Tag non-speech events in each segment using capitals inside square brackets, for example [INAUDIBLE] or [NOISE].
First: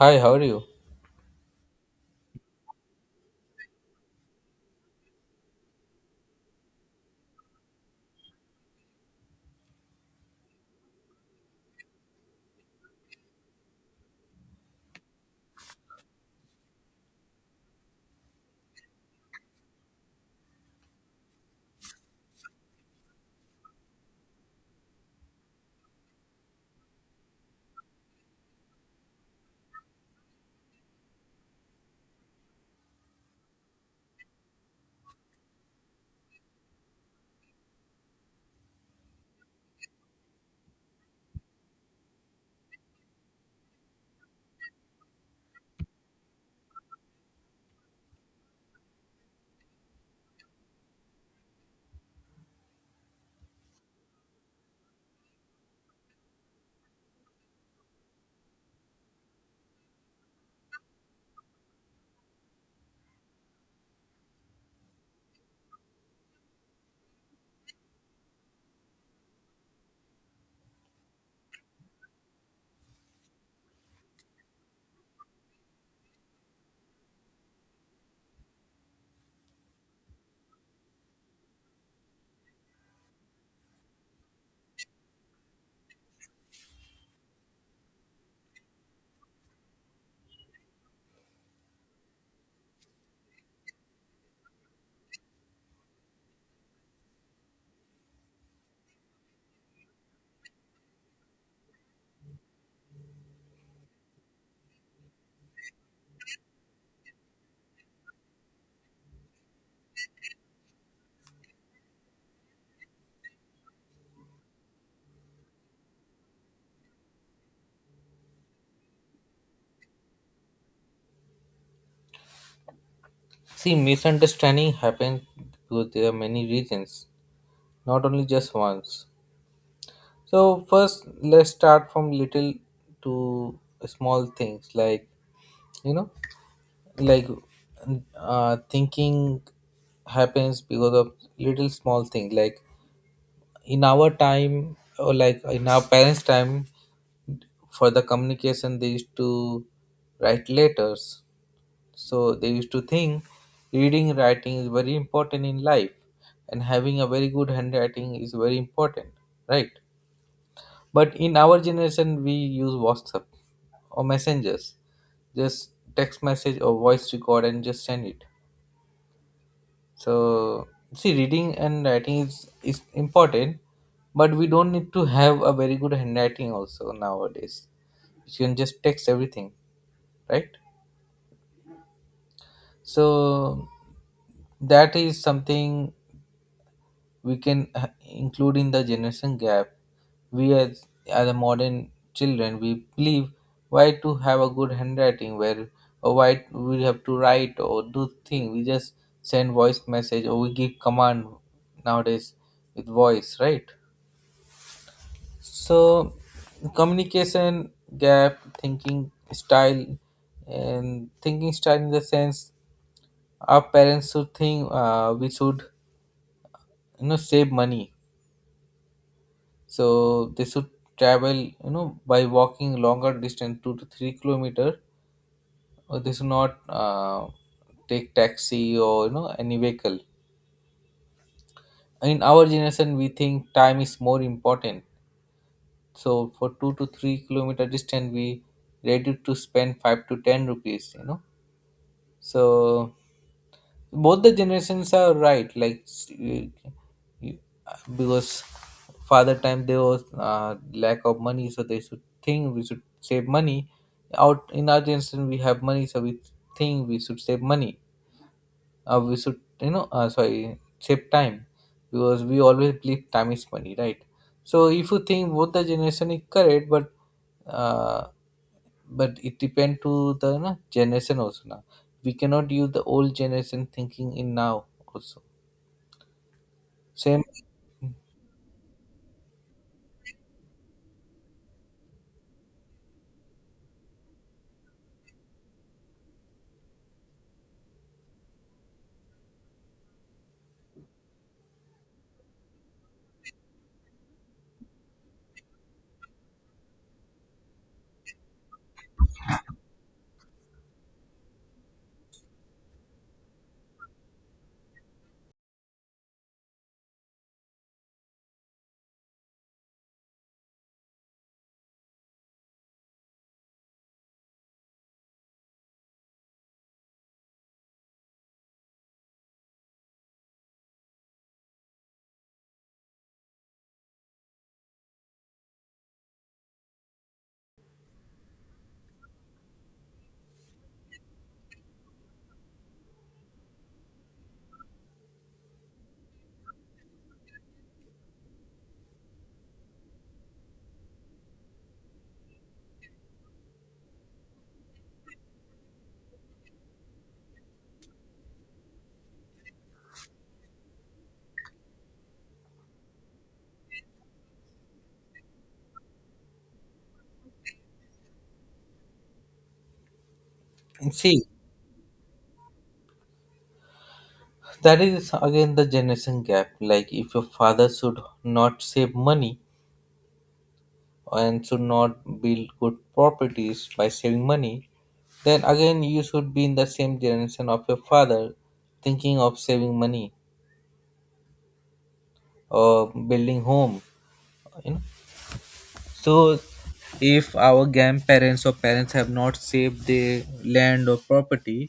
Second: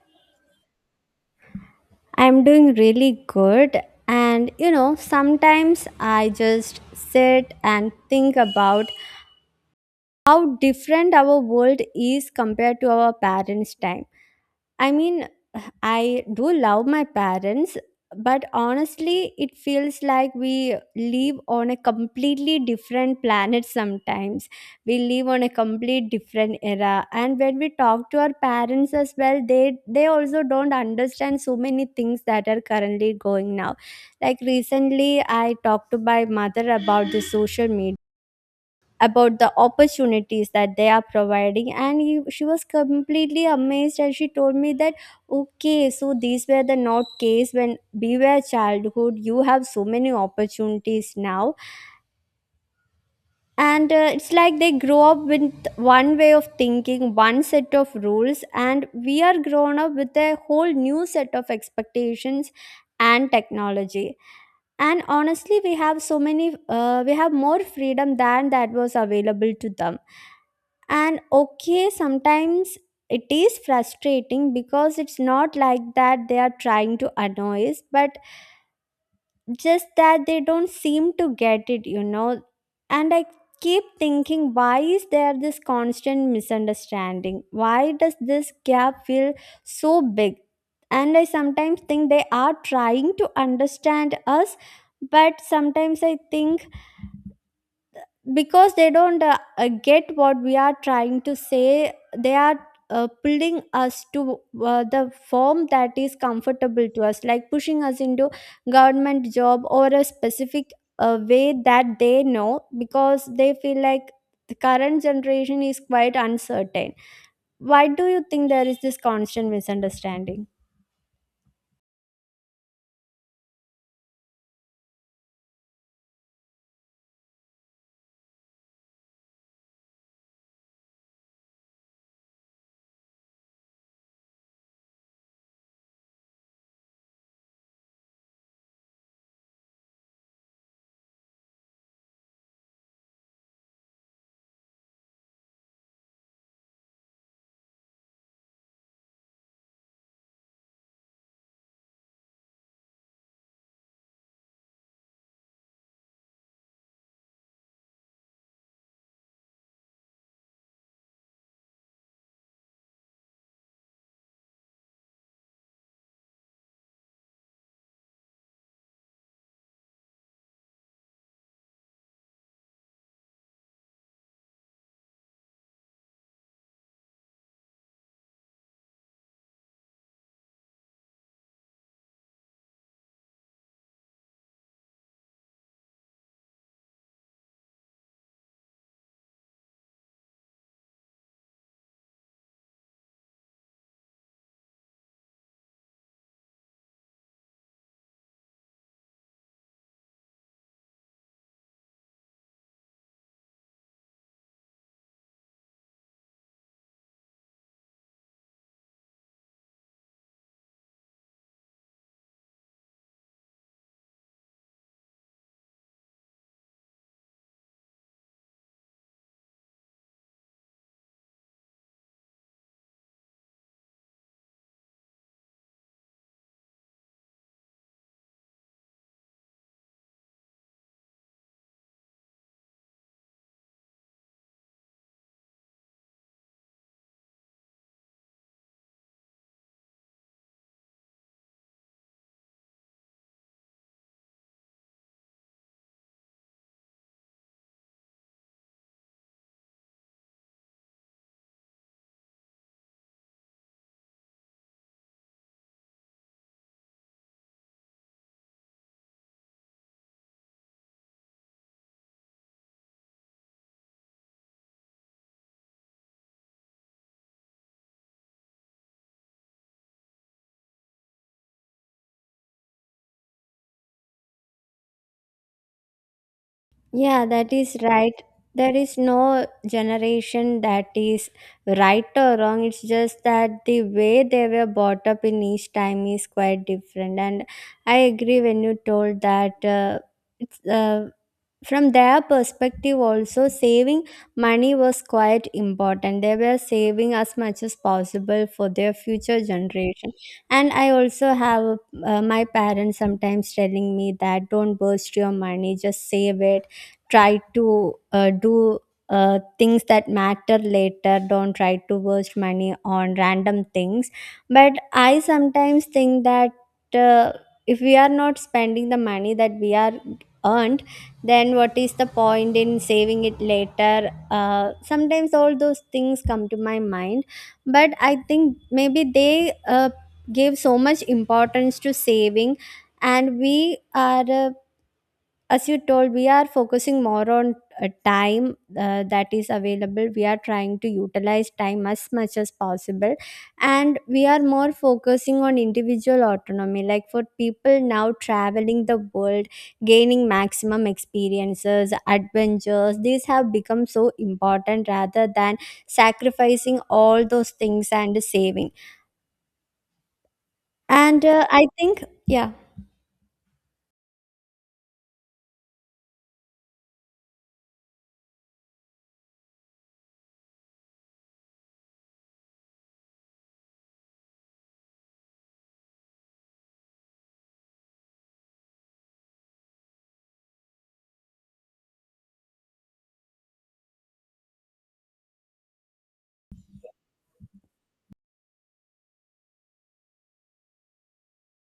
Hi, how are you? I'm doing really good. And you know, sometimes I just sit and think about how different our world is compared to our parents' time. I mean, I do love my parents, but honestly, it feels like we live on a completely different planet sometimes. We live on a complete different era. And when we talk to our parents as well, they also don't understand so many things that are currently going now. Like recently I talked to my mother about the social media, about the opportunities that they are providing, and she was completely amazed, and she told me that okay, so these were the not case when we were childhood. You have so many opportunities now. And it's like they grow up with one way of thinking, one set of rules, and we are grown up with a whole new set of expectations and technology. And honestly, we have so many we have more freedom than that was available to them. And okay, sometimes it is frustrating because it's not like that they are trying to annoy us, but just that they don't seem to get it. And I keep thinking, why is there this constant misunderstanding? Why does this gap feel so big? And I sometimes think they are trying to understand us, but sometimes I think because they don't get what we are trying to say, they are pulling us to the form that is comfortable to us, like pushing us into government job or a specific way that they know, because they feel like the current generation is quite uncertain. Why do you think there is this constant misunderstanding? See, misunderstanding happens because there are many reasons, not only just once. So first, let's start from little to small things like you know, like thinking happens because of little small things. Like in our time or like in our parents' time, for the communication they used to write letters. So they used to think reading, writing is very important in life, and having a very good handwriting is very important, right? But in our generation, we use WhatsApp or messengers, just text message or voice record and just send it. So see, reading and writing is important, but we don't need to have a very good handwriting also nowadays. You can just text everything, right? So that is something we can include in the generation gap. We as a modern children, we believe why to have a good handwriting where or why we have to write or do thing. We just send voice message or we give command nowadays with voice, right? So communication gap, thinking style, and thinking style in the sense our parents should think we should, you know, save money, so they should travel, you know, by walking longer distance 2 to 3 kilometer, or they should not take taxi or, you know, any vehicle. In our generation we think time is more important, so for 2 to 3 kilometer distance we ready to spend 5 to 10 rupees, you know. So both the generations are right, like you- because father time there was lack of money so they should think we should save money. Out in our generation we have money, so we think we should save money, we should, you know, sorry, save time, because we always believe time is money, right? So if you think both the generation is correct, uh, but it depend to the, you know, generation also. Now we cannot use the old generation thinking in now also. Same. Yeah, that is right. There is no generation that is right or wrong. It's just that the way they were brought up in each time is quite different. And I agree when you told that it's from their perspective also, saving money was quite important. They were saving as much as possible for their future generation. And I also have my parents sometimes telling me that don't burst your money, just save it. Try to do things that matter later. Don't try to waste money on random things. But I sometimes think that uh, if we are not spending the money that we are earned, then what is the point in saving it later? Sometimes all those things come to my mind. But I think maybe they give so much importance to saving. And we are as you told, we are focusing more on time that is available. We are trying to utilize time as much as possible. And we are more focusing on individual autonomy, like for people now, traveling the world, gaining maximum experiences, adventures, these have become so important rather than sacrificing all those things and saving. See, And I think yeah. that is again the generation gap. Like, if your father should not save money and should not build good properties by saving money, then again you should be in the same generation of your father, thinking of saving money or building home. You know. So, if our grandparents or parents have not saved their land or property,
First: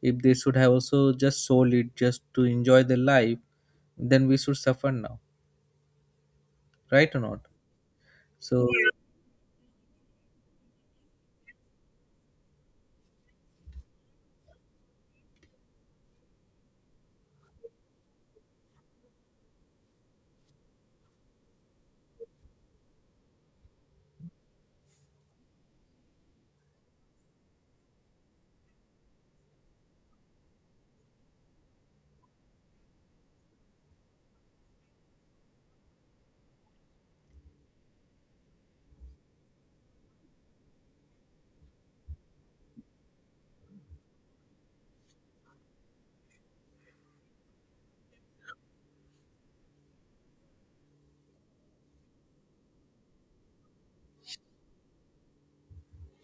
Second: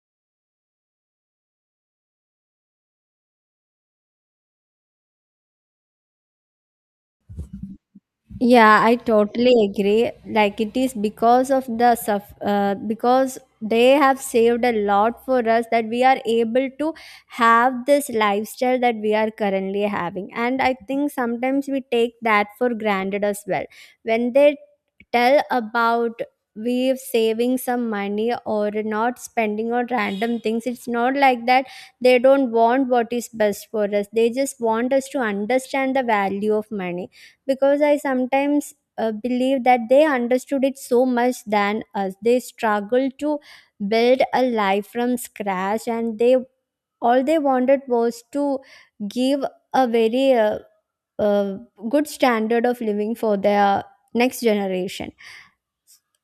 if they should have also just sold it just to enjoy the life, then we should suffer now. Right or not? So Yeah, I totally agree. Like it is because of the because they have saved a lot for us that we are able to have this lifestyle that we are currently having. And I think sometimes we take that for granted as well. When they tell about we saving some money or not spending on random things, it's not like that they don't want what is best for us. They just want us to understand the value of money, because I sometimes believe that they understood it so much than us. They struggled to build a life from scratch, and they all they wanted was to give a very uh, good standard of living for their next generation.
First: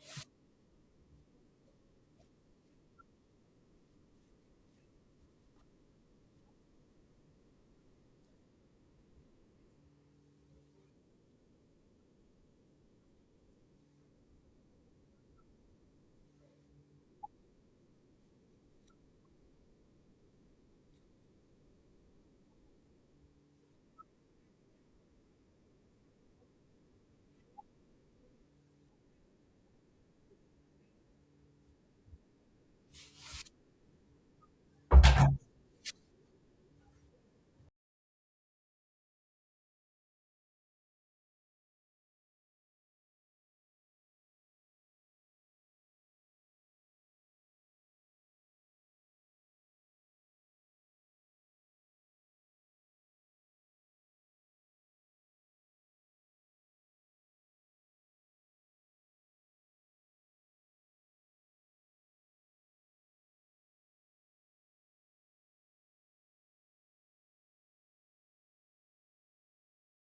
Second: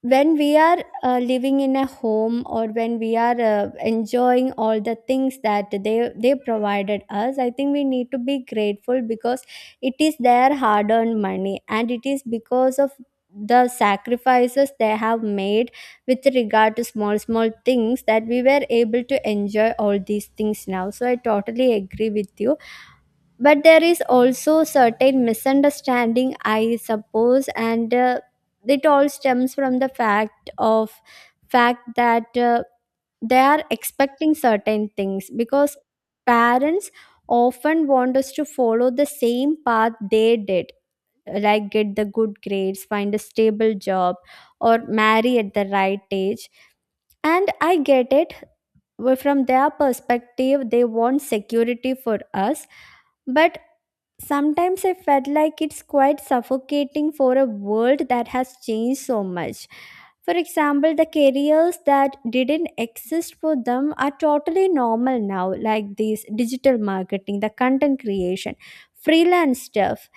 When we are living in a home or when we are enjoying all the things that they provided us, I think we need to be grateful because it is their hard earned money, and it is because of the sacrifices they have made with regard to small small things that we were able to enjoy all these things now. So I totally agree with you. But there is also certain misunderstanding, I suppose, and it all stems from the fact that they are expecting certain things because parents often want us to follow the same path they did, like get the good grades, find a stable job, or marry at the right age. And I get it. Well, from their perspective, they want security for us. But sometimes I felt like it's quite suffocating for a world that has changed so much. For example, the careers that didn't exist for them are totally normal now, like this digital marketing, the content creation, freelance stuff.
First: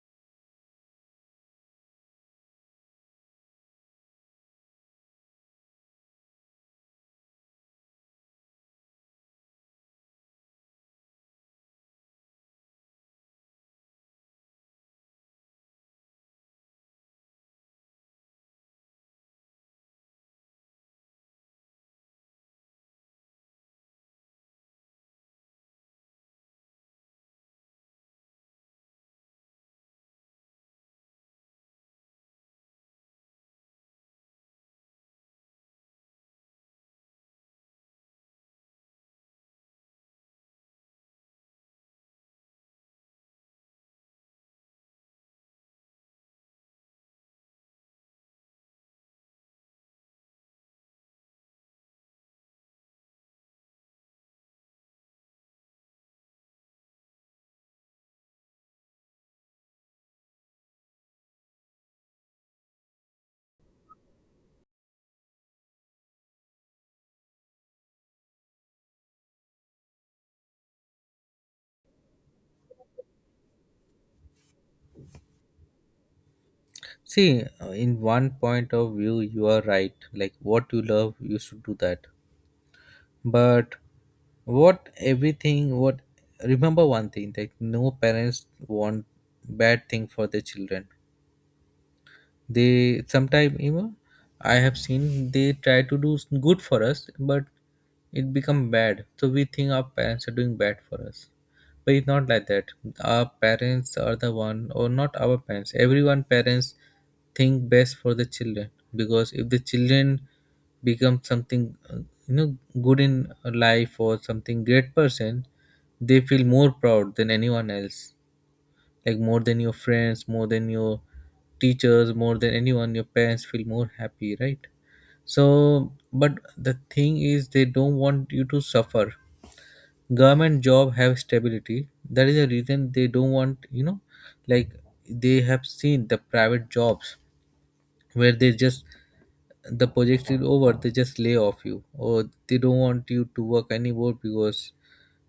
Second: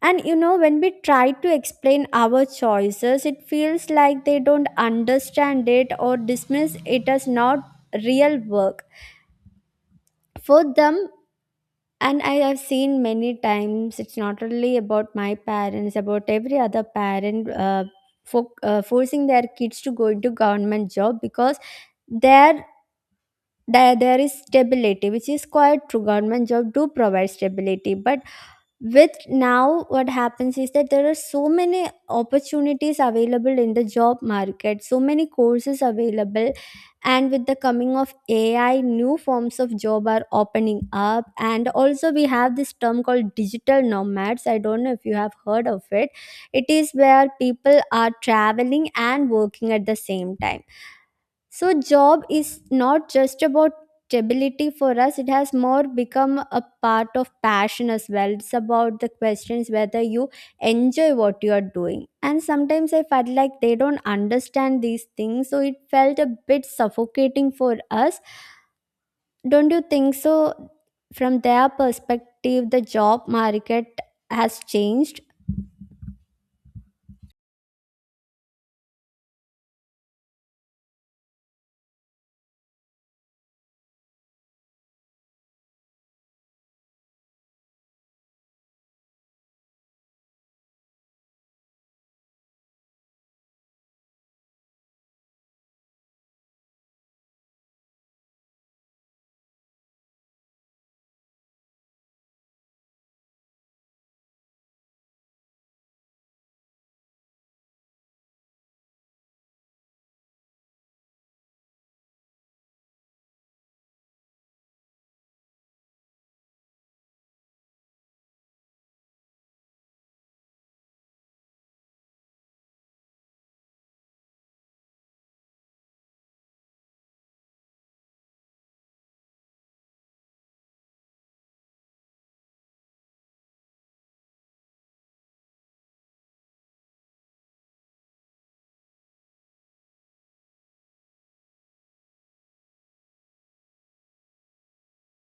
And when we try to explain our choices, it feels like they don't understand it or dismiss it as not real work. For them, and I have seen many times, it's not only about my parents, about every other parent, forcing their kids to go into government job, because there there is stability, which is quite true. Government job do provide stability, but with now what happens is that there are so many opportunities available in the job market, so many courses available. And with the coming of AI, new forms of job are opening up. And also, we have this term called digital nomads. I don't know if you have heard of it. It is where people are traveling and working at the same time. So job is not just about stability for us. It has more become a part of passion as well. It's about the questions whether you enjoy what you are doing. And sometimes I felt like they don't understand these things, so it felt a bit suffocating for us. Don't you think so? From their perspective, the job market has changed. see, in one point of view you are right, like what you love you should do that. But what everything what remember one thing that no parents want bad thing for their children. They sometime, you know, I have seen they try to do good for us but it become bad, so we think our parents are doing bad for us, but it's not like that. Our parents are the one, or not our parents, everyone parents think best for the children. Because if the children become something, you know, good in life or something great person, they feel more proud than anyone else, like more than your friends, more than your teachers, more than anyone, your parents feel more happy, right? So, but the thing is, they don't want you to suffer. Government job have stability, that is the reason they don't want, you know, like they have seen the private jobs where they just the project is over, they just lay off you, or they don't want you to work anymore because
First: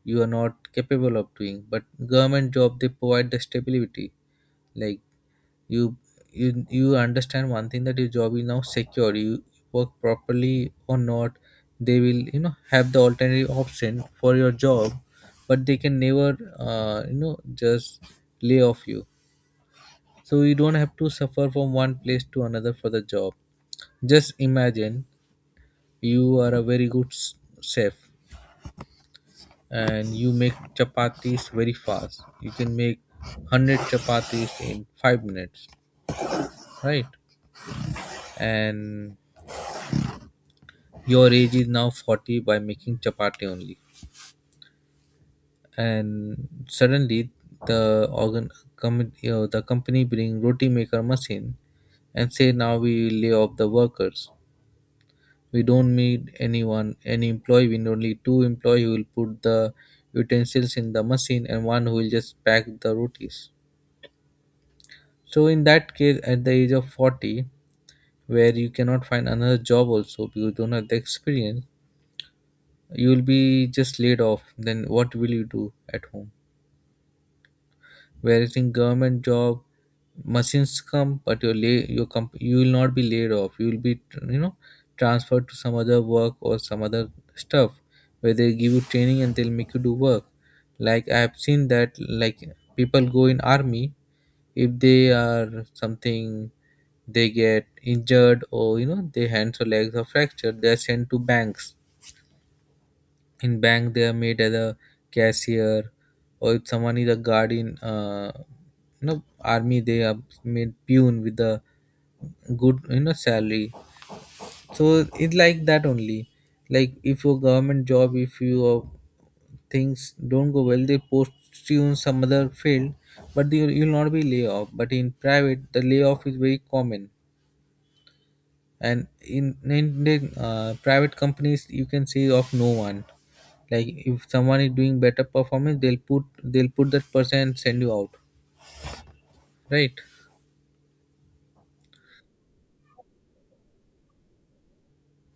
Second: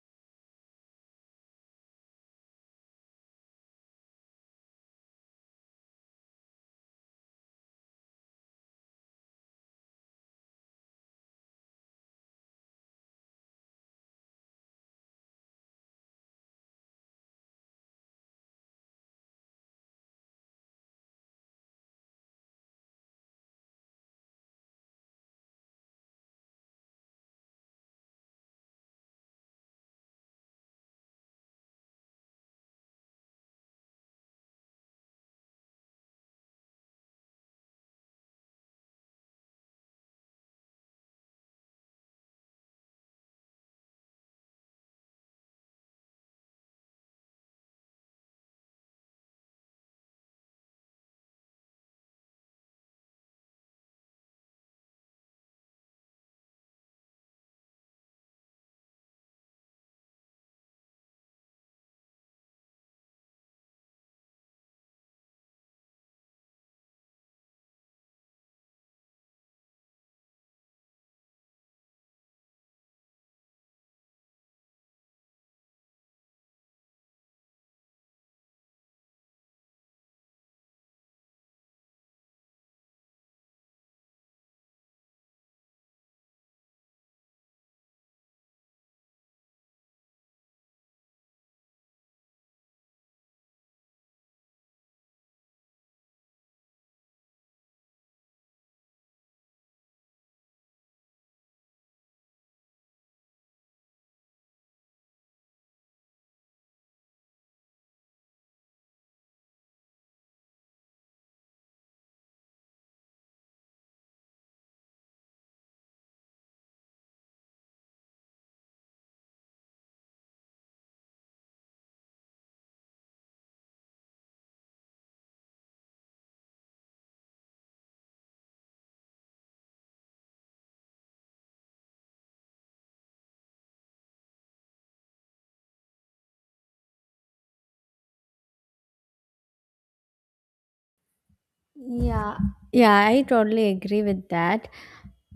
you are not capable of doing, but government job they provide the stability. Like you you understand one thing that your job is now secure, you work properly or not, they will, you know, have the alternative option for your job, but they can never you know, just lay off you. So you don't have to suffer from one place to another for the job. Just imagine you are a very good chef and you make chapatis very fast, you can make 100 chapatis in 5 minutes, right? And your age is now 40 by making chapati only, and suddenly the you know, the company bring roti maker machine and say now we lay off the workers, we don't need anyone any employee, we need only two employee who will put the utensils in the machine and one who will just pack the rotis. So in that case at the age of 40 where you cannot find another job also because you don't have the experience, you will be just laid off, then what will you do at home? Whereas in government job machines come but your you will not be laid off, you will be, you know, transferred to some other work or some other stuff where they give you training and they'll make you do work. Like I have seen that. Like people go in army, if they are something, they get injured or, you know, their hands or legs are fractured, they're sent to banks. In bank they are made as a cashier, or if someone is a guard in, you know, army, they are made pune with the good, you know, salary. So it's like that only. Like if your government job, if your things don't go well, they post you in some other field, but you'll not be laid off. But in private the layoff is very common. And in the private companies you can say of no one. Like if someone is doing better performance, they'll put that person and send you out, right? Yeah, yeah, I totally agree with that.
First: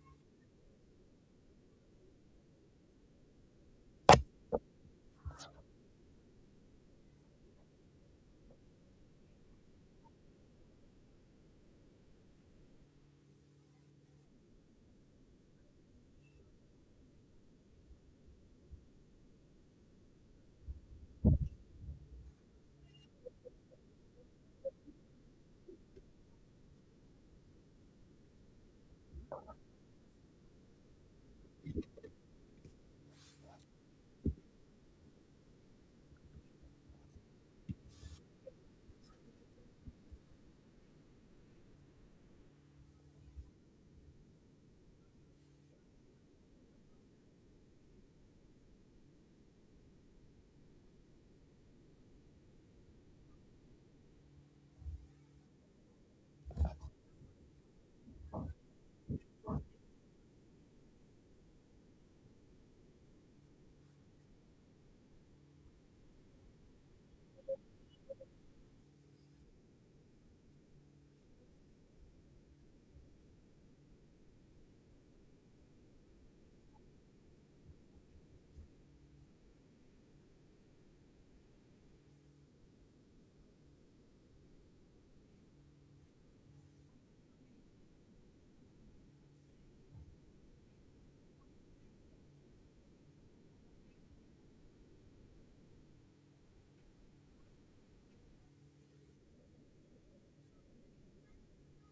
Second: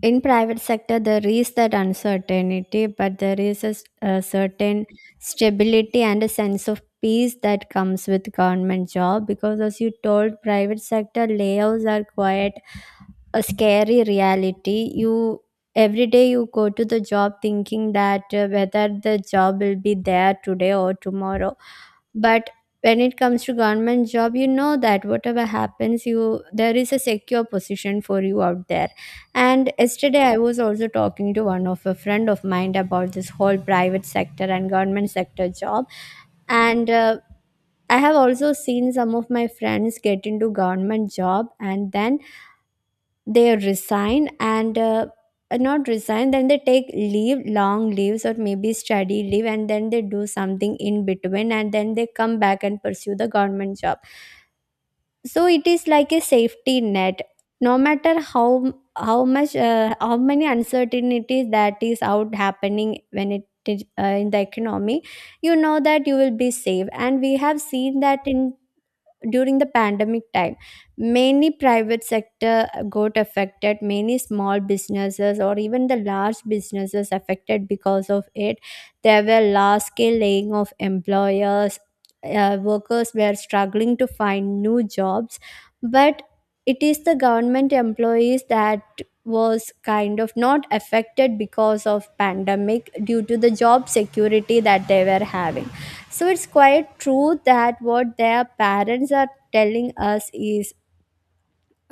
In private sector, there is that uncertainty, but there is a certain stability and a sense of peace that comes with government job. Because as you told, private sector layoffs are quite a scary reality. You every day you go to the job thinking that whether the job will be there today or tomorrow. But when it comes to government job, you know that whatever happens, you there is a secure position for you out there. And yesterday I was also talking to one of a friend of mine about this whole private sector and government sector job. And I have also seen some of my friends get into government job and then they resign and not resign, then they take leave, long leaves, or maybe study leave, and then they do something in between, and then they come back and pursue the government job. So it is like a safety net. No matter how many uncertainties that is out happening when it is, in the economy, you know that you will be safe. And we have seen that in during the pandemic time, many private sector got affected, many small businesses or even the large businesses affected because of it. There were large scale laying of employers, workers were struggling to find new jobs. But it is the government employees that was kind of not affected because of pandemic due to the job security that they were having. So it's quite true that what their parents are telling us is.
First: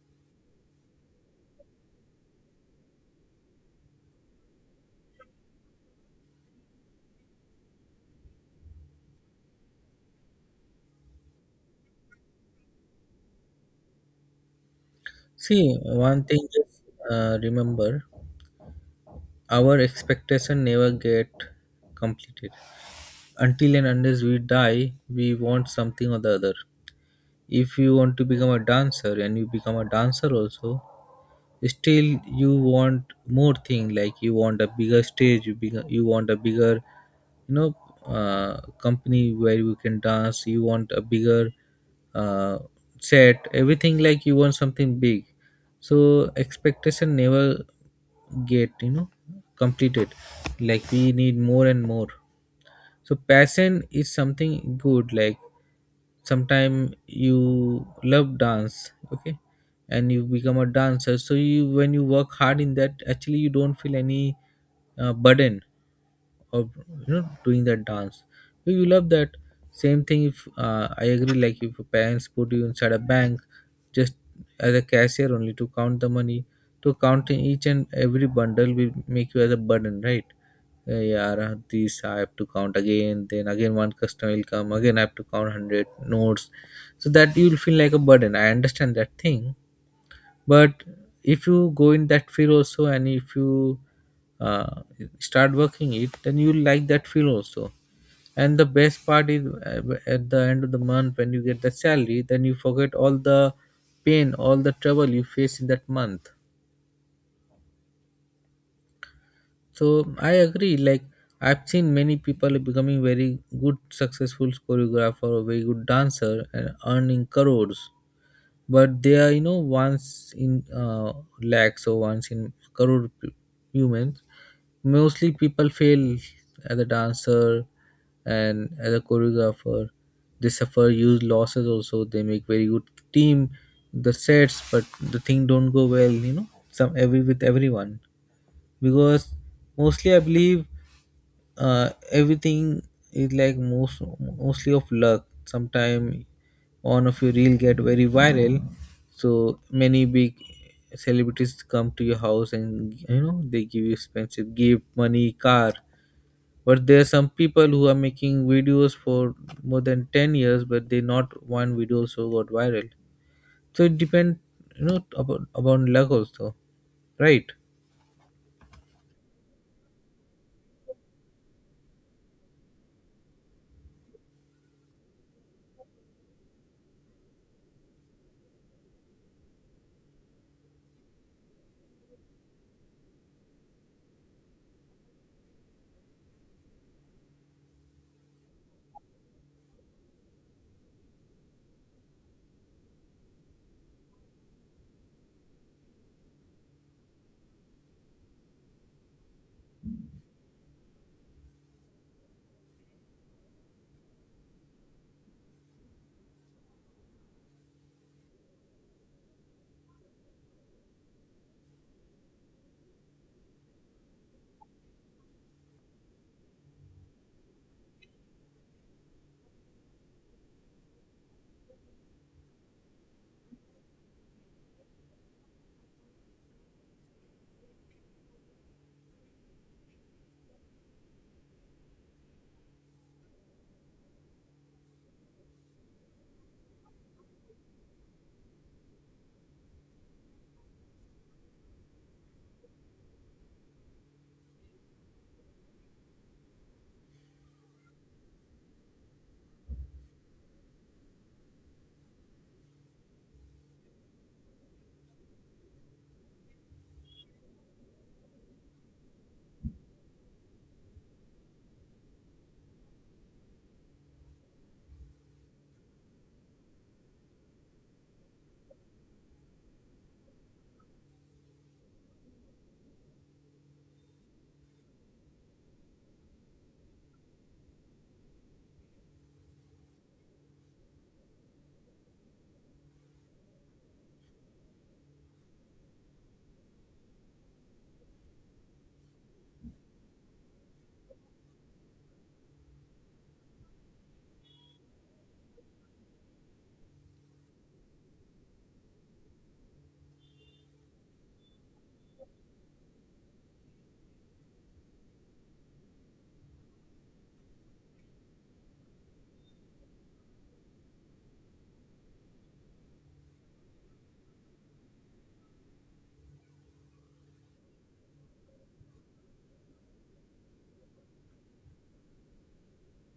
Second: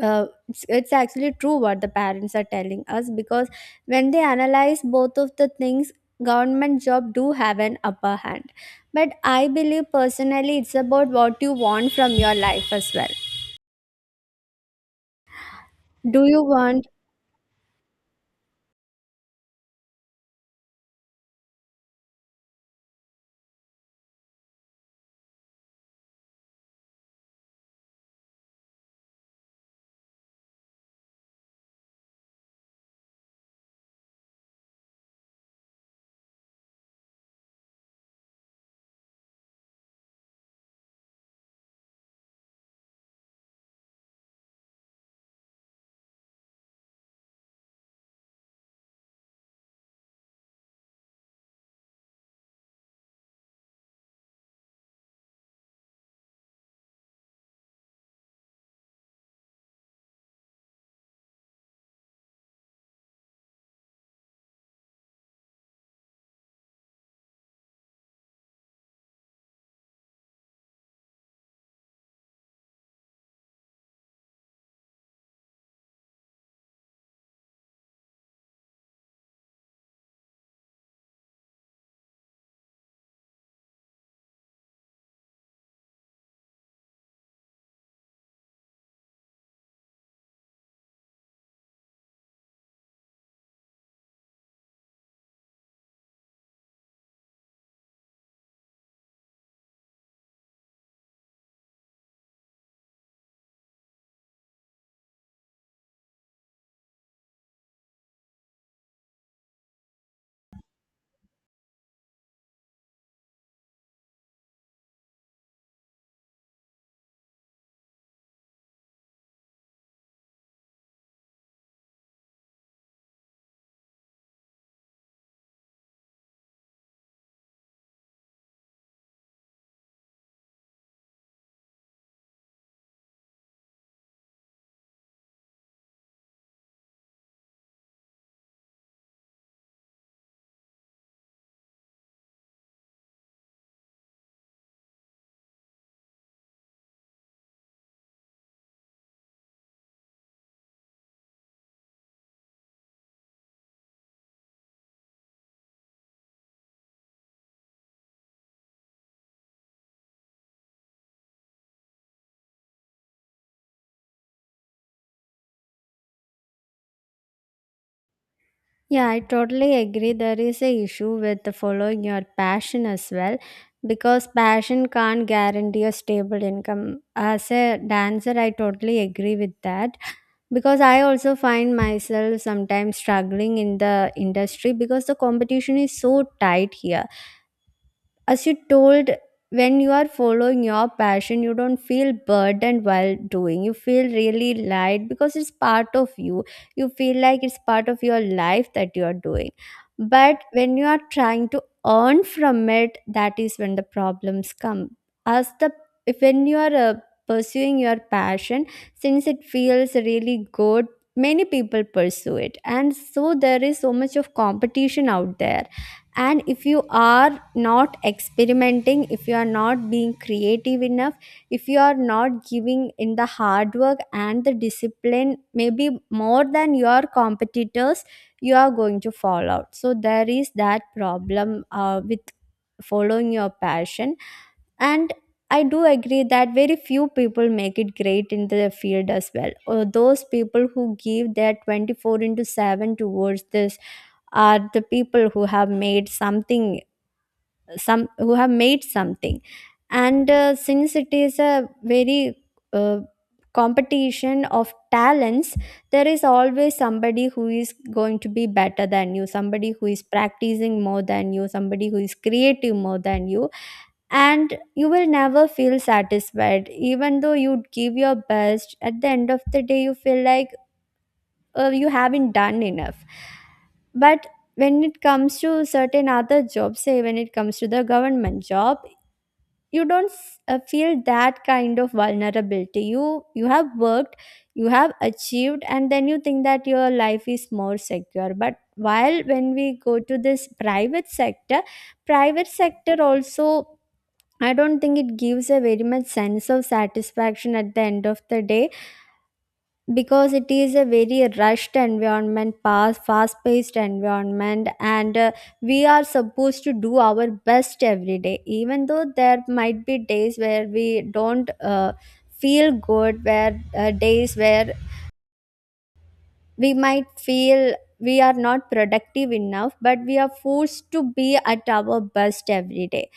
It's actually true what the parents are telling us, because when they analyze both of the things, government job do have an upper hand. But I believe personally, it's about what you want from your life as well. See, one Do you thing is, want? Remember our expectation never get completed until and unless we die, we want something or the other. If you want to become a dancer and you become a dancer also, still you want more thing, like you want a bigger stage, you want a bigger, you know, company where you can dance, you want a bigger uh, set, everything, like you want something big. So expectation never get, you know, completed, like we need more and more. So passion is something good, like sometime you love dance, okay, and you become a dancer, so you when you work hard in that actually you don't feel any burden of, you know, doing that dance, so you love that. Same thing, if I agree, like if your parents put you inside a bank just as a cashier only to count the money, to counting each and every bundle will make you as a burden, right? Yeah, these I have to count again. Then again, one customer will come. Again, I have to count 100 notes, so that you will feel like a burden. I understand that thing, but if you go in that field also, and if you uh, start working it, then you will like that field also. And the best part is, at the end of the month when you get the salary, then you forget all the pain, all the trouble you face in that month. So I agree. Like I've seen many people becoming very good, successful choreographer, or very good dancer, and earning crores. But they are, you know, once in lakhs or once in crore humans. Mostly people fail as a dancer and as a choreographer. They suffer huge losses. Also, they make very good team, the sets, but the thing don't go well. You know, some every with everyone, because mostly I believe everything is like mostly of luck. Sometime one of your reel get very viral, so many big celebrities come to your house and you know they give you expensive gift, money, car. But there are some people who are making videos for more than 10 years, but they not one video so got viral. So it depends, you know, about luck also, right? Yeah, I totally agree. There is a issue with the following your passion as well, because passion can't guarantee a stable income. As a dancer, I totally agree with that, because I also find myself sometimes struggling in the industry because the competition is so tight here. As you told, when you are following your passion, you don't feel burdened while doing. You feel really light because it's part of you. You feel like it's part of your life that you are doing. But when you are trying to earn from it, that is when the problems come. As the If when you are pursuing your passion, since it feels really good, many people pursue it, and so there is so much of competition out there. And if you are not experimenting, if you are not being creative enough, if you are not giving in the hard work and the discipline maybe more than your competitors, you are going to fall out. So there is that problem with following your passion. And I do agree that very few people make it great in the field as well, or those people who give their 24 into 7 towards this are the people who have made something, some who have made something. And since it is a very uh, competition of talents, there is always somebody who is going to be better than you, somebody who is practicing more than you, somebody who is creative more than you. And you will never feel satisfied. Even though you give your best, at the end of the day you feel like you haven't done enough. But when it comes to certain other jobs, say when it comes to the government job, you don't feel that kind of vulnerability. You have worked, you have achieved, and then you think that your life is more secure. But while when we go to this private sector, also, I don't think it gives a very much sense of satisfaction at the end of the day, because it is a very rushed environment, fast paced environment. And we are supposed to do our best every day, even though there might be days where we don't feel good, where days where we might feel we are not productive enough, but we are forced to be at our best every day.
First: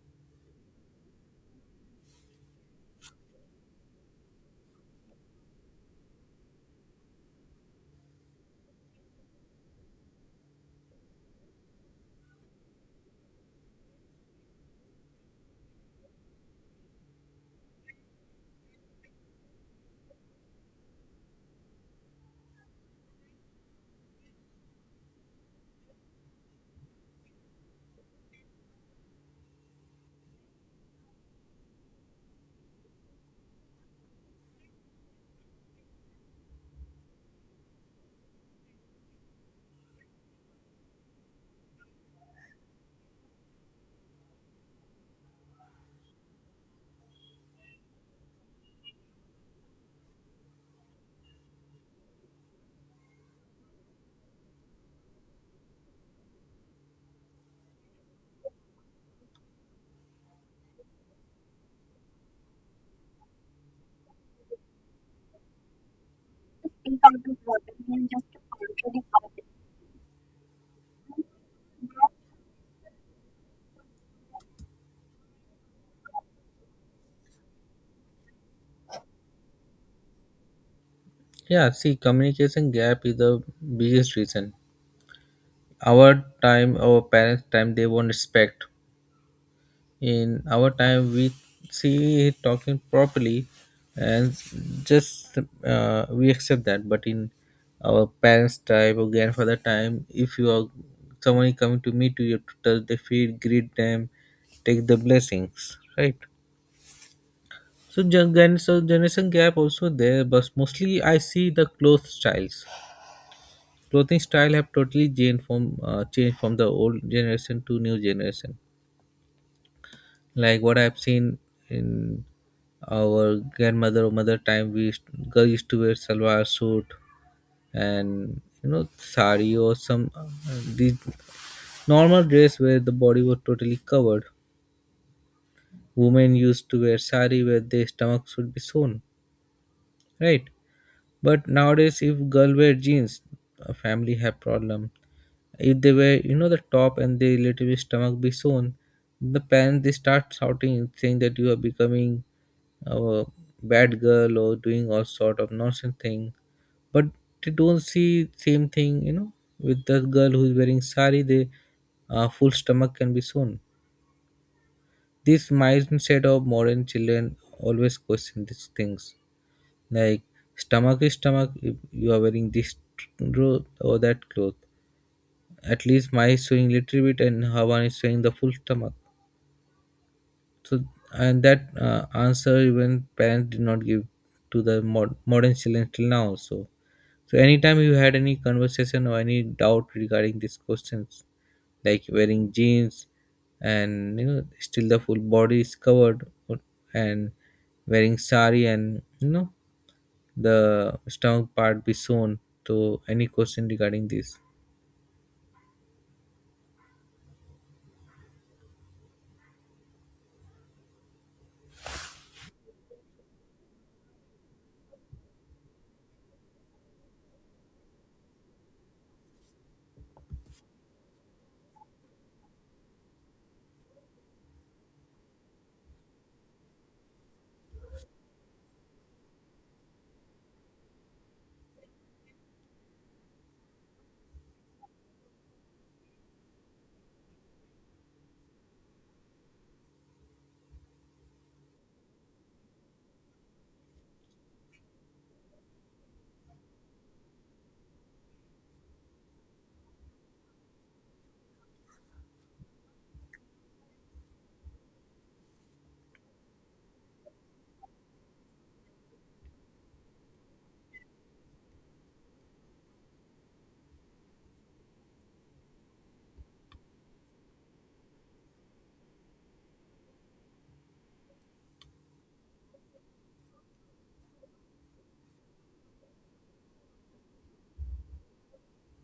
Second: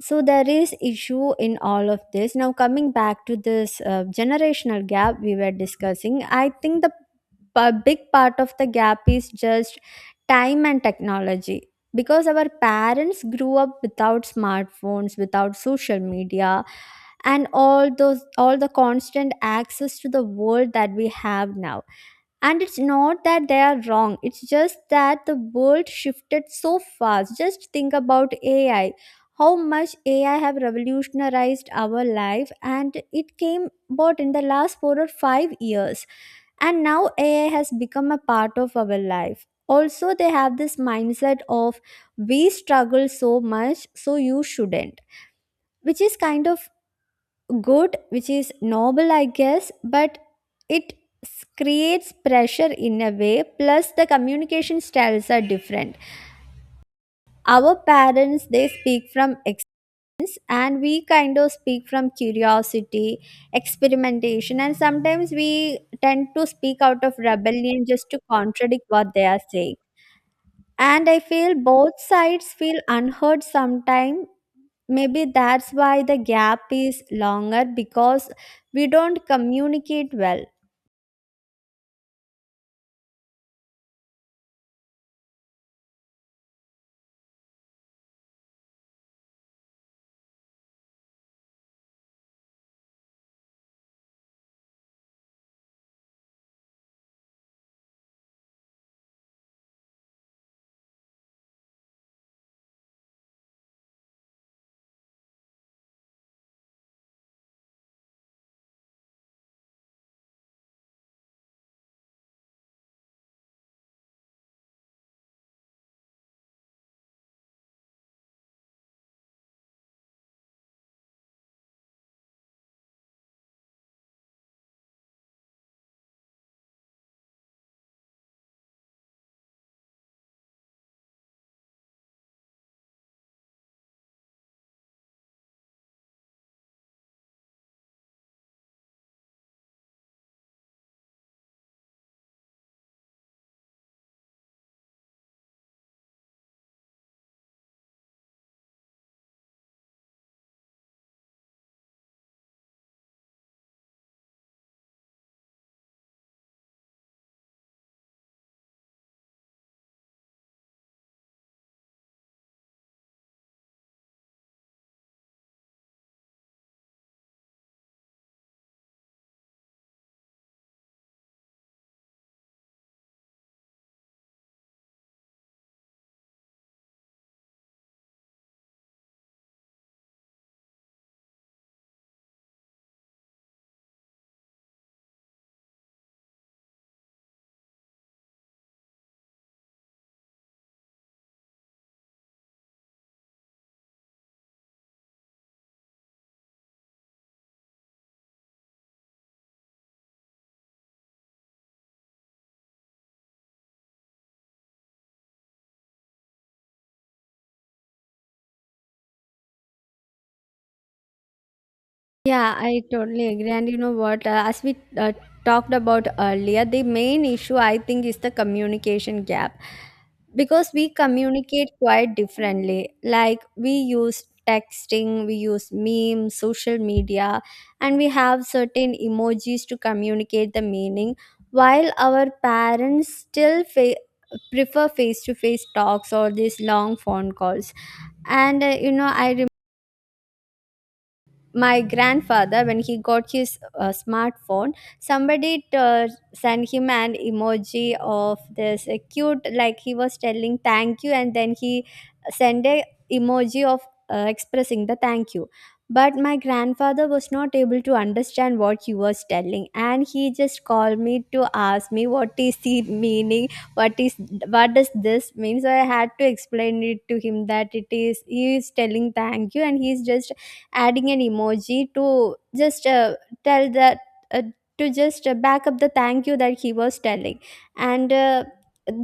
So there is issue in all of this. Now coming back to this generational gap we were discussing, I think the big part of the gap is just time and technology, because our parents grew up without smartphones, without social media, and all the constant access to the world that we have now. And it's not that they are wrong, it's just that the world shifted so fast. Just think about AI. How much AI have revolutionized our life, and it came about in the last 4 or 5 years. And now AI has become a part of our life. Also, they have this mindset of, we struggle so much, so you shouldn't, which is kind of good, which is noble I guess. But it creates pressure in a way. Plus the communication styles are different. Our parents, they speak from experience, and we kind of speak from curiosity, experimentation. And sometimes we tend to speak out of rebellion just to contradict what they are saying. And I feel both sides feel unheard sometimes. Maybe that's why the gap is longer, because we don't communicate well. Yeah, see, communication gap is the biggest reason. Our time, our parents' time, they won't respect. In our time, we see talking properly, and just we accept that. But in our parents' time or grandfather time, if you are someone is coming to meet you, you have to touch their feet, greet them, take the blessings, right? So, so generation gap also there, but mostly I see the close styles. Clothing style have totally changed from the old generation to new generation, like what I've seen in our grandmother or mother time we used, girl used to wear salwar suit and you know sari or some these normal dress where the body was totally covered. Women used to wear sari where their stomach should be shown, right? But nowadays if girl wear jeans, a family have problem. If they were, you know, the top and their relative stomach be shown, the parents they start shouting, saying that you are becoming a bad girl or doing all sort of nonsense thing. But they don't see same thing, you know, with the girl who is wearing sari. The full stomach can be shown. This mindset of modern children always question these things. Like, stomach is stomach. If you are wearing this clothes or that cloth, at least my is showing little bit and her one is showing the full stomach. So, and that answer even parents did not give to the modern children till now also. So anytime you had any conversation or any doubt regarding these questions, like wearing jeans and you know still the full body is covered or- and wearing sari and you know the stomach part be shown. So any question regarding this? Yeah, I totally agree. And you know what? As we talked about earlier, the main issue I think is the communication gap, because we communicate quite differently. Like we use texting, we use memes, social media, and we have certain emojis to communicate the meaning, while our parents still prefer face to face talks or these long phone calls. And you know, I my grandfather, when he got his smartphone, somebody sent him an emoji of this cute, like he was telling thank you. And then he sent a emoji of expressing the thank you. But my grandfather was not able to understand what he was telling, and he just called me to ask me what is the meaning. what is what does this mean? So I had to explain it to him that it is he is telling thank you, and he is just adding an emoji to just tell that, uh, to just back up the thank you that he was telling. And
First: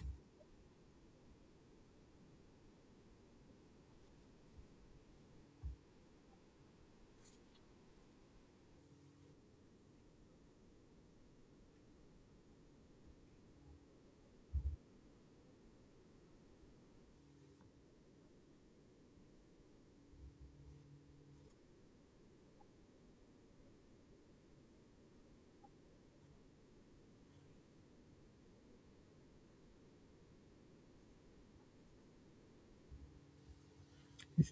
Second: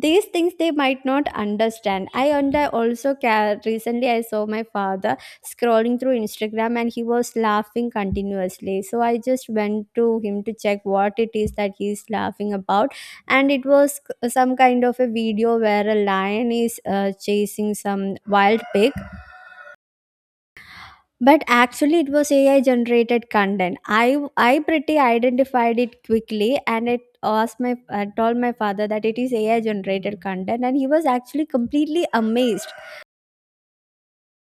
these things they might not understand. I also care. Recently I saw my father scrolling through Instagram, and he was laughing continuously. So I just went to him to check what it is that he is laughing about. And it was some kind of a video where a lion is chasing some wild pig. But actually, it was AI generated content. I pretty identified it quickly, and it asked my I told my father that it is AI generated content, and he was actually completely amazed.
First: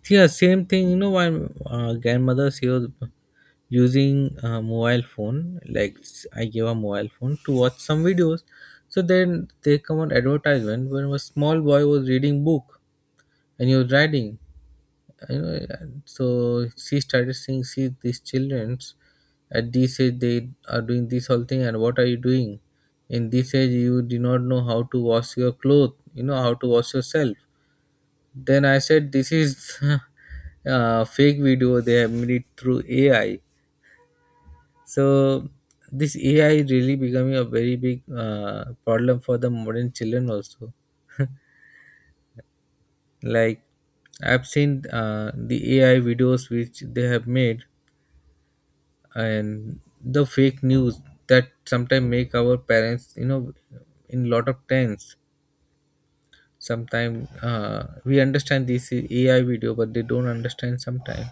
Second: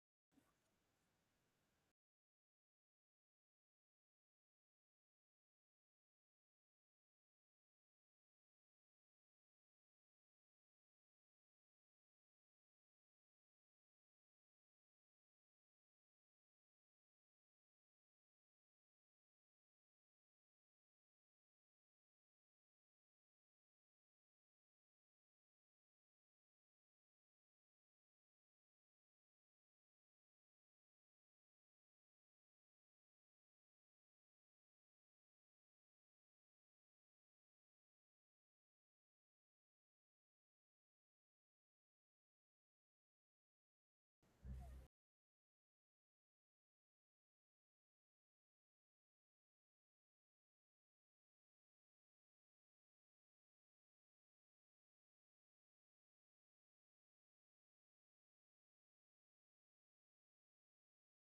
Yeah, same thing, you know. My grandmother, she was using a mobile phone, like I gave her mobile phone to watch some videos. So then they come on advertisement when a small boy was reading book and he was writing, you know. And so she started saying, see these childrens at this age they are doing this whole thing, and what are you doing? In this age you do not know how to wash your clothes, you know how to wash yourself. Then I said, this is [LAUGHS] a fake video, they have made it through AI. So, this AI really becoming a very big problem for the modern children also. Like, I've seen the AI videos which they have made and the fake news that sometimes make our parents, you know, in lot of tense. Sometimes we understand this is AI video, but they don't understand sometimes.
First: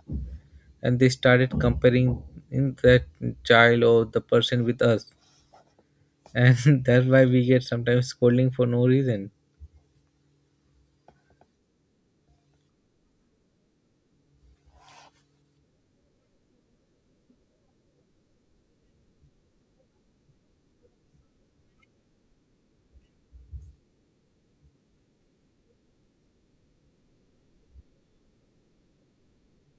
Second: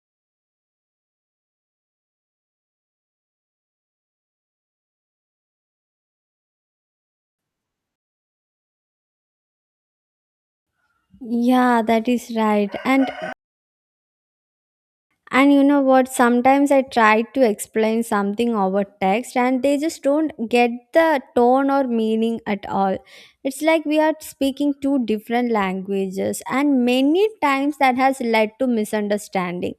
And they started comparing in that child or the person with us, and [LAUGHS] that's why we get sometimes scolding for no reason. Yeah, that is right. And you know what? Sometimes I try to explain something over text, and they just don't get the tone or meaning at all. It's like we are speaking two different languages, and many times that has led to misunderstanding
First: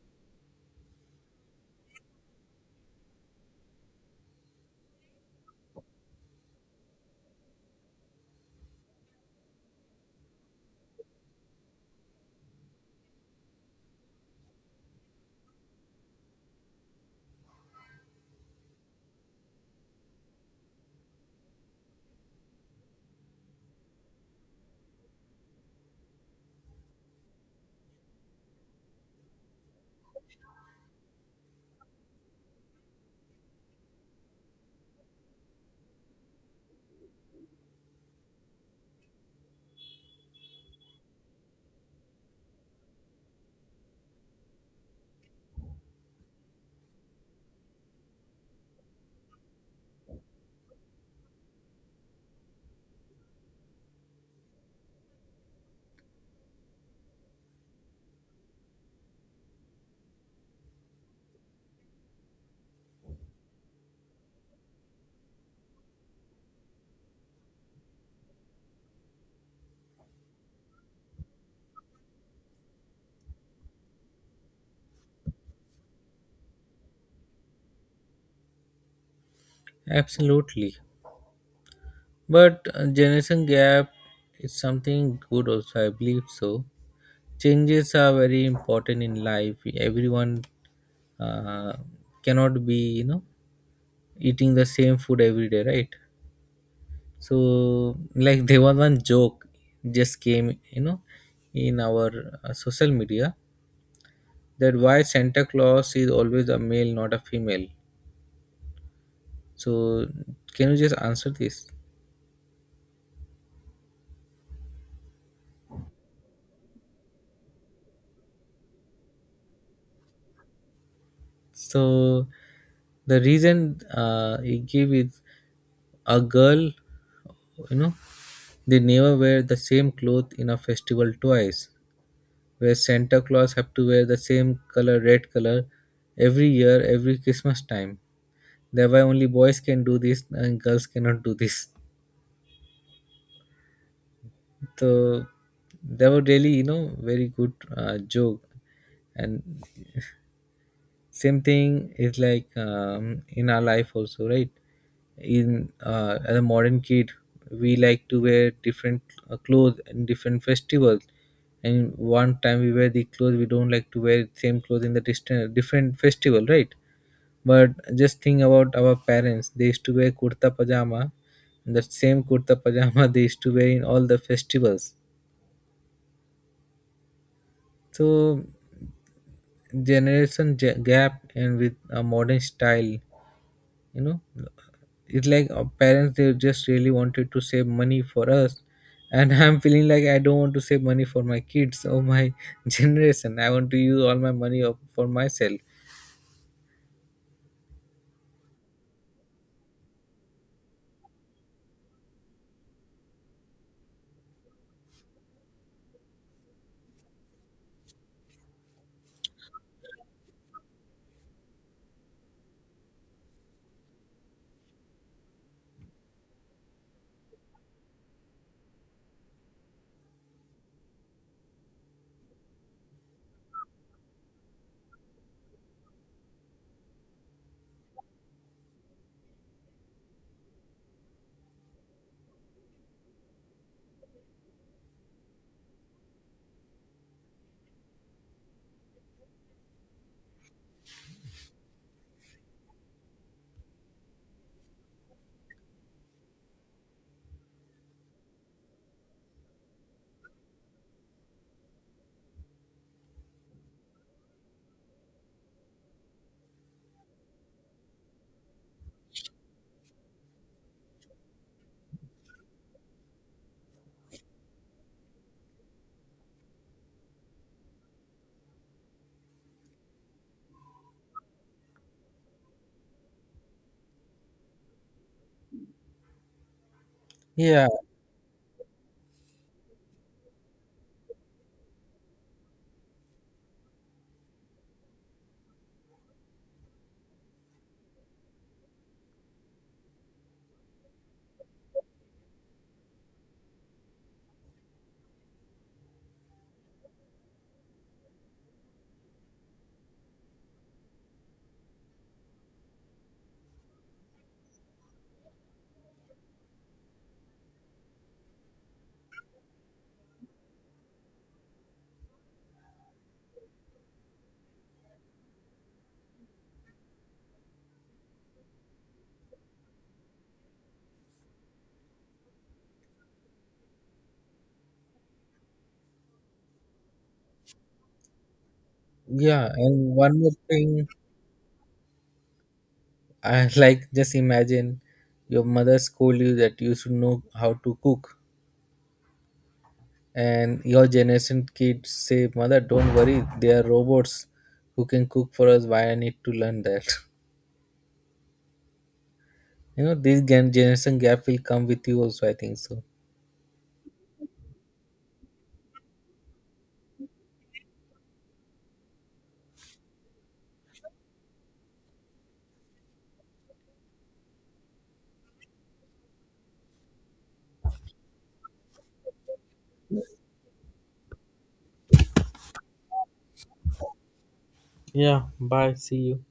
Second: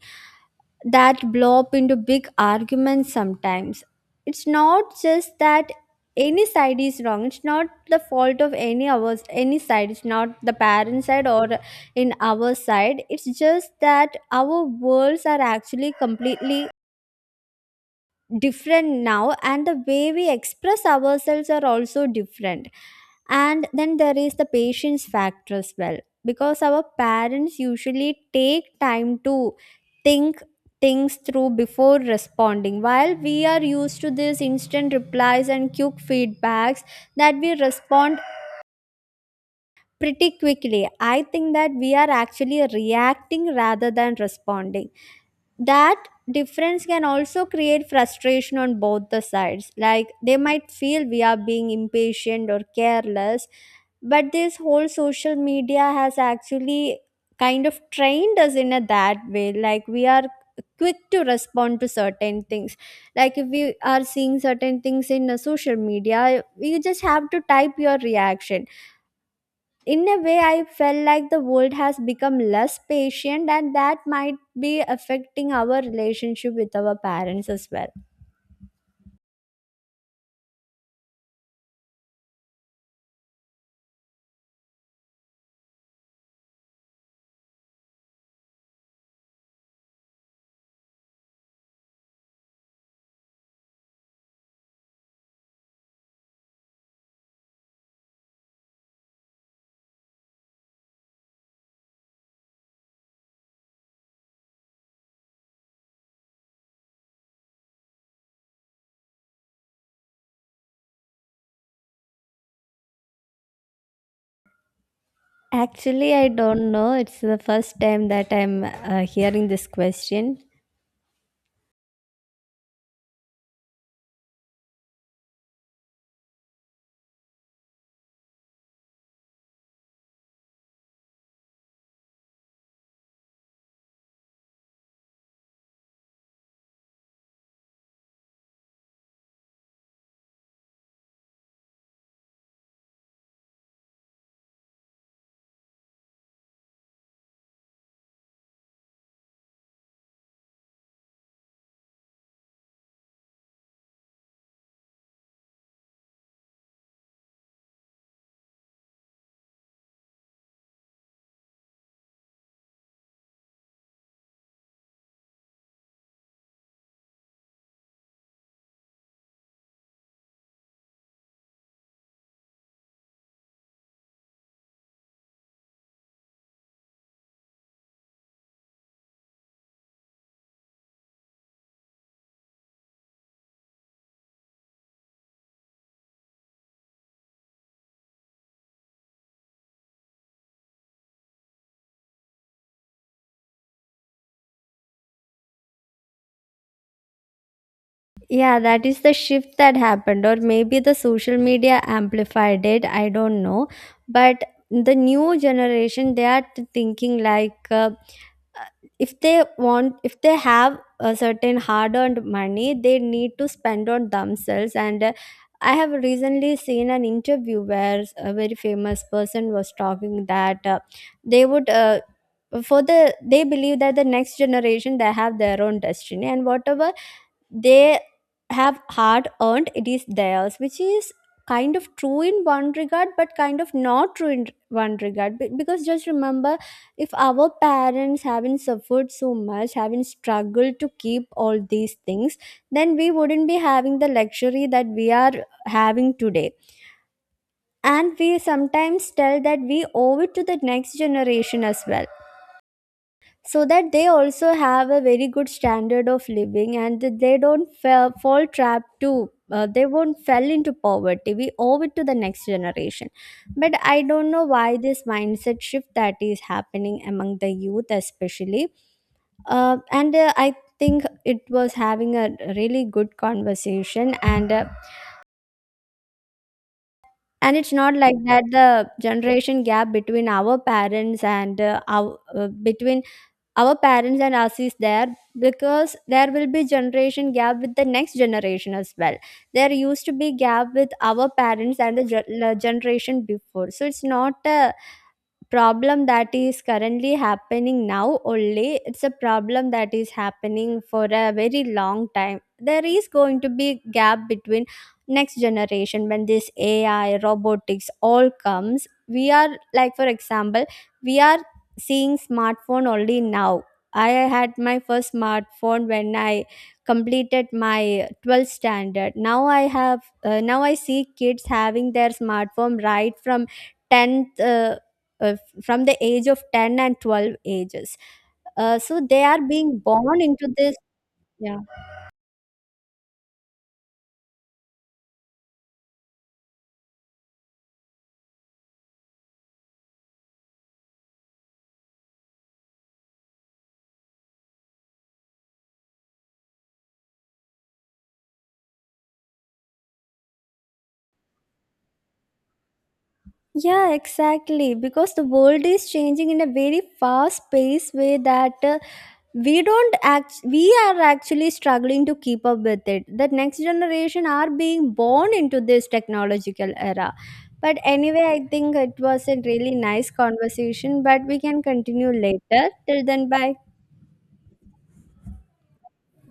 that blow up into big arguments sometimes. It's not just that any side is wrong. It's not the fault of any side. It's not the parent side or in our side. It's just that our worlds are actually completely different now, and the way we express ourselves are also different. And then there is the patience factor as well, because our parents usually take time to think things through before responding, while we are used to this instant replies and quick feedbacks that we respond pretty quickly. I think that we are actually reacting rather than responding. That difference can also create frustration on both the sides, like they might feel we are being impatient or careless. But this whole social media has actually kind of trained us in a that way, like we are quick to respond to certain things. Like if we are seeing certain things in a social media, you just have to type your reaction. In a way, I felt like the world has become less patient, and that might be affecting our relationship with our parents as well. Absolutely. But generation gap is something good also, I believe so. Changes are very important in life. Everyone uh, cannot be, you know, eating the same food every day, right? So like, [LAUGHS] there was one joke just came, you know, in our social media, that why Santa Claus is always a male, not a female. So, can you just answer this? Actually, I don't know. It's the first time that I'm hearing this question. So, the reason he gave is a girl, you know, they never wear the same cloth in a festival twice. Where Santa Claus have to wear the same color, red color, every year, every Christmas time. Thereby, only boys can do this and girls cannot do this. So that was really, you know, very good joke. And same thing is like, in our life also, right? In as a modern kid, we like to wear different clothes in different festivals. And one time we wear the clothes, we don't like to wear same clothes in the distant different festival, right? But just think about our parents. They used to wear kurta pajama. And that same kurta pajama [LAUGHS] they used to wear in all the festivals. So generation gap and with a modern style, you know, it's like our parents, they just really wanted to save money for us. And [LAUGHS] I'm feeling like I don't want to save money for my kids or my [LAUGHS] generation. I want to use all my money up for myself. Yeah, that is the shift that happened, or maybe the social media amplified it, I don't know. But the new generation, they are thinking like, if they have a certain hard earned money, they need to spend on themselves. And I have recently seen an interview where a very famous person was talking that they would uh, they believe that the next generation, they have their own destiny, and whatever they have hard earned, it is theirs, which is kind of true in one regard but kind of not true in one regard. Because just remember, if our parents haven't suffered so much, haven't struggled to keep all these things, then we wouldn't be having the luxury that we are having today. And we sometimes tell that we owe it to the next generation as well, so that they also have a very good standard of living and that they don't fall trap to, they won't fell into poverty. We owe it to the next generation. But I don't know why this mindset shift that is happening among the youth especially. And I think it was having a really good conversation. And and Yeah. it's not like that the generation gap between our parents and our between our parents and us is there, because there will be generation gap with the next generation as well. There used to be gap with our parents and the generation before. So it's not a problem that is currently happening now only, it's a problem that is happening for a very long time. There is going to be gap between next generation when this AI robotics all comes. We are Like for example, we are seeing smartphone only now. I had my first smartphone when I completed my 12th standard. Now I have now I see kids having their smartphone right from 10th, uh, from the age of 10 and 12 ages. So they are Yeah, being and one born more into this. thing. Yeah, I [LAUGHS] like, just imagine your mother scold you that you should know how to cook, and your generation kids say, mother, don't worry, they are robots who can cook for us, why I need to learn that. [LAUGHS] You know, this generation gap will come with you also, I think so. yeah exactly, because the world is changing in a very fast paced way that we don't act we are actually struggling to keep up with it. The next generation are being born into this technological era. But anyway, I think it was a really nice conversation, but we can continue later. Till then, bye. Yeah, bye. See you.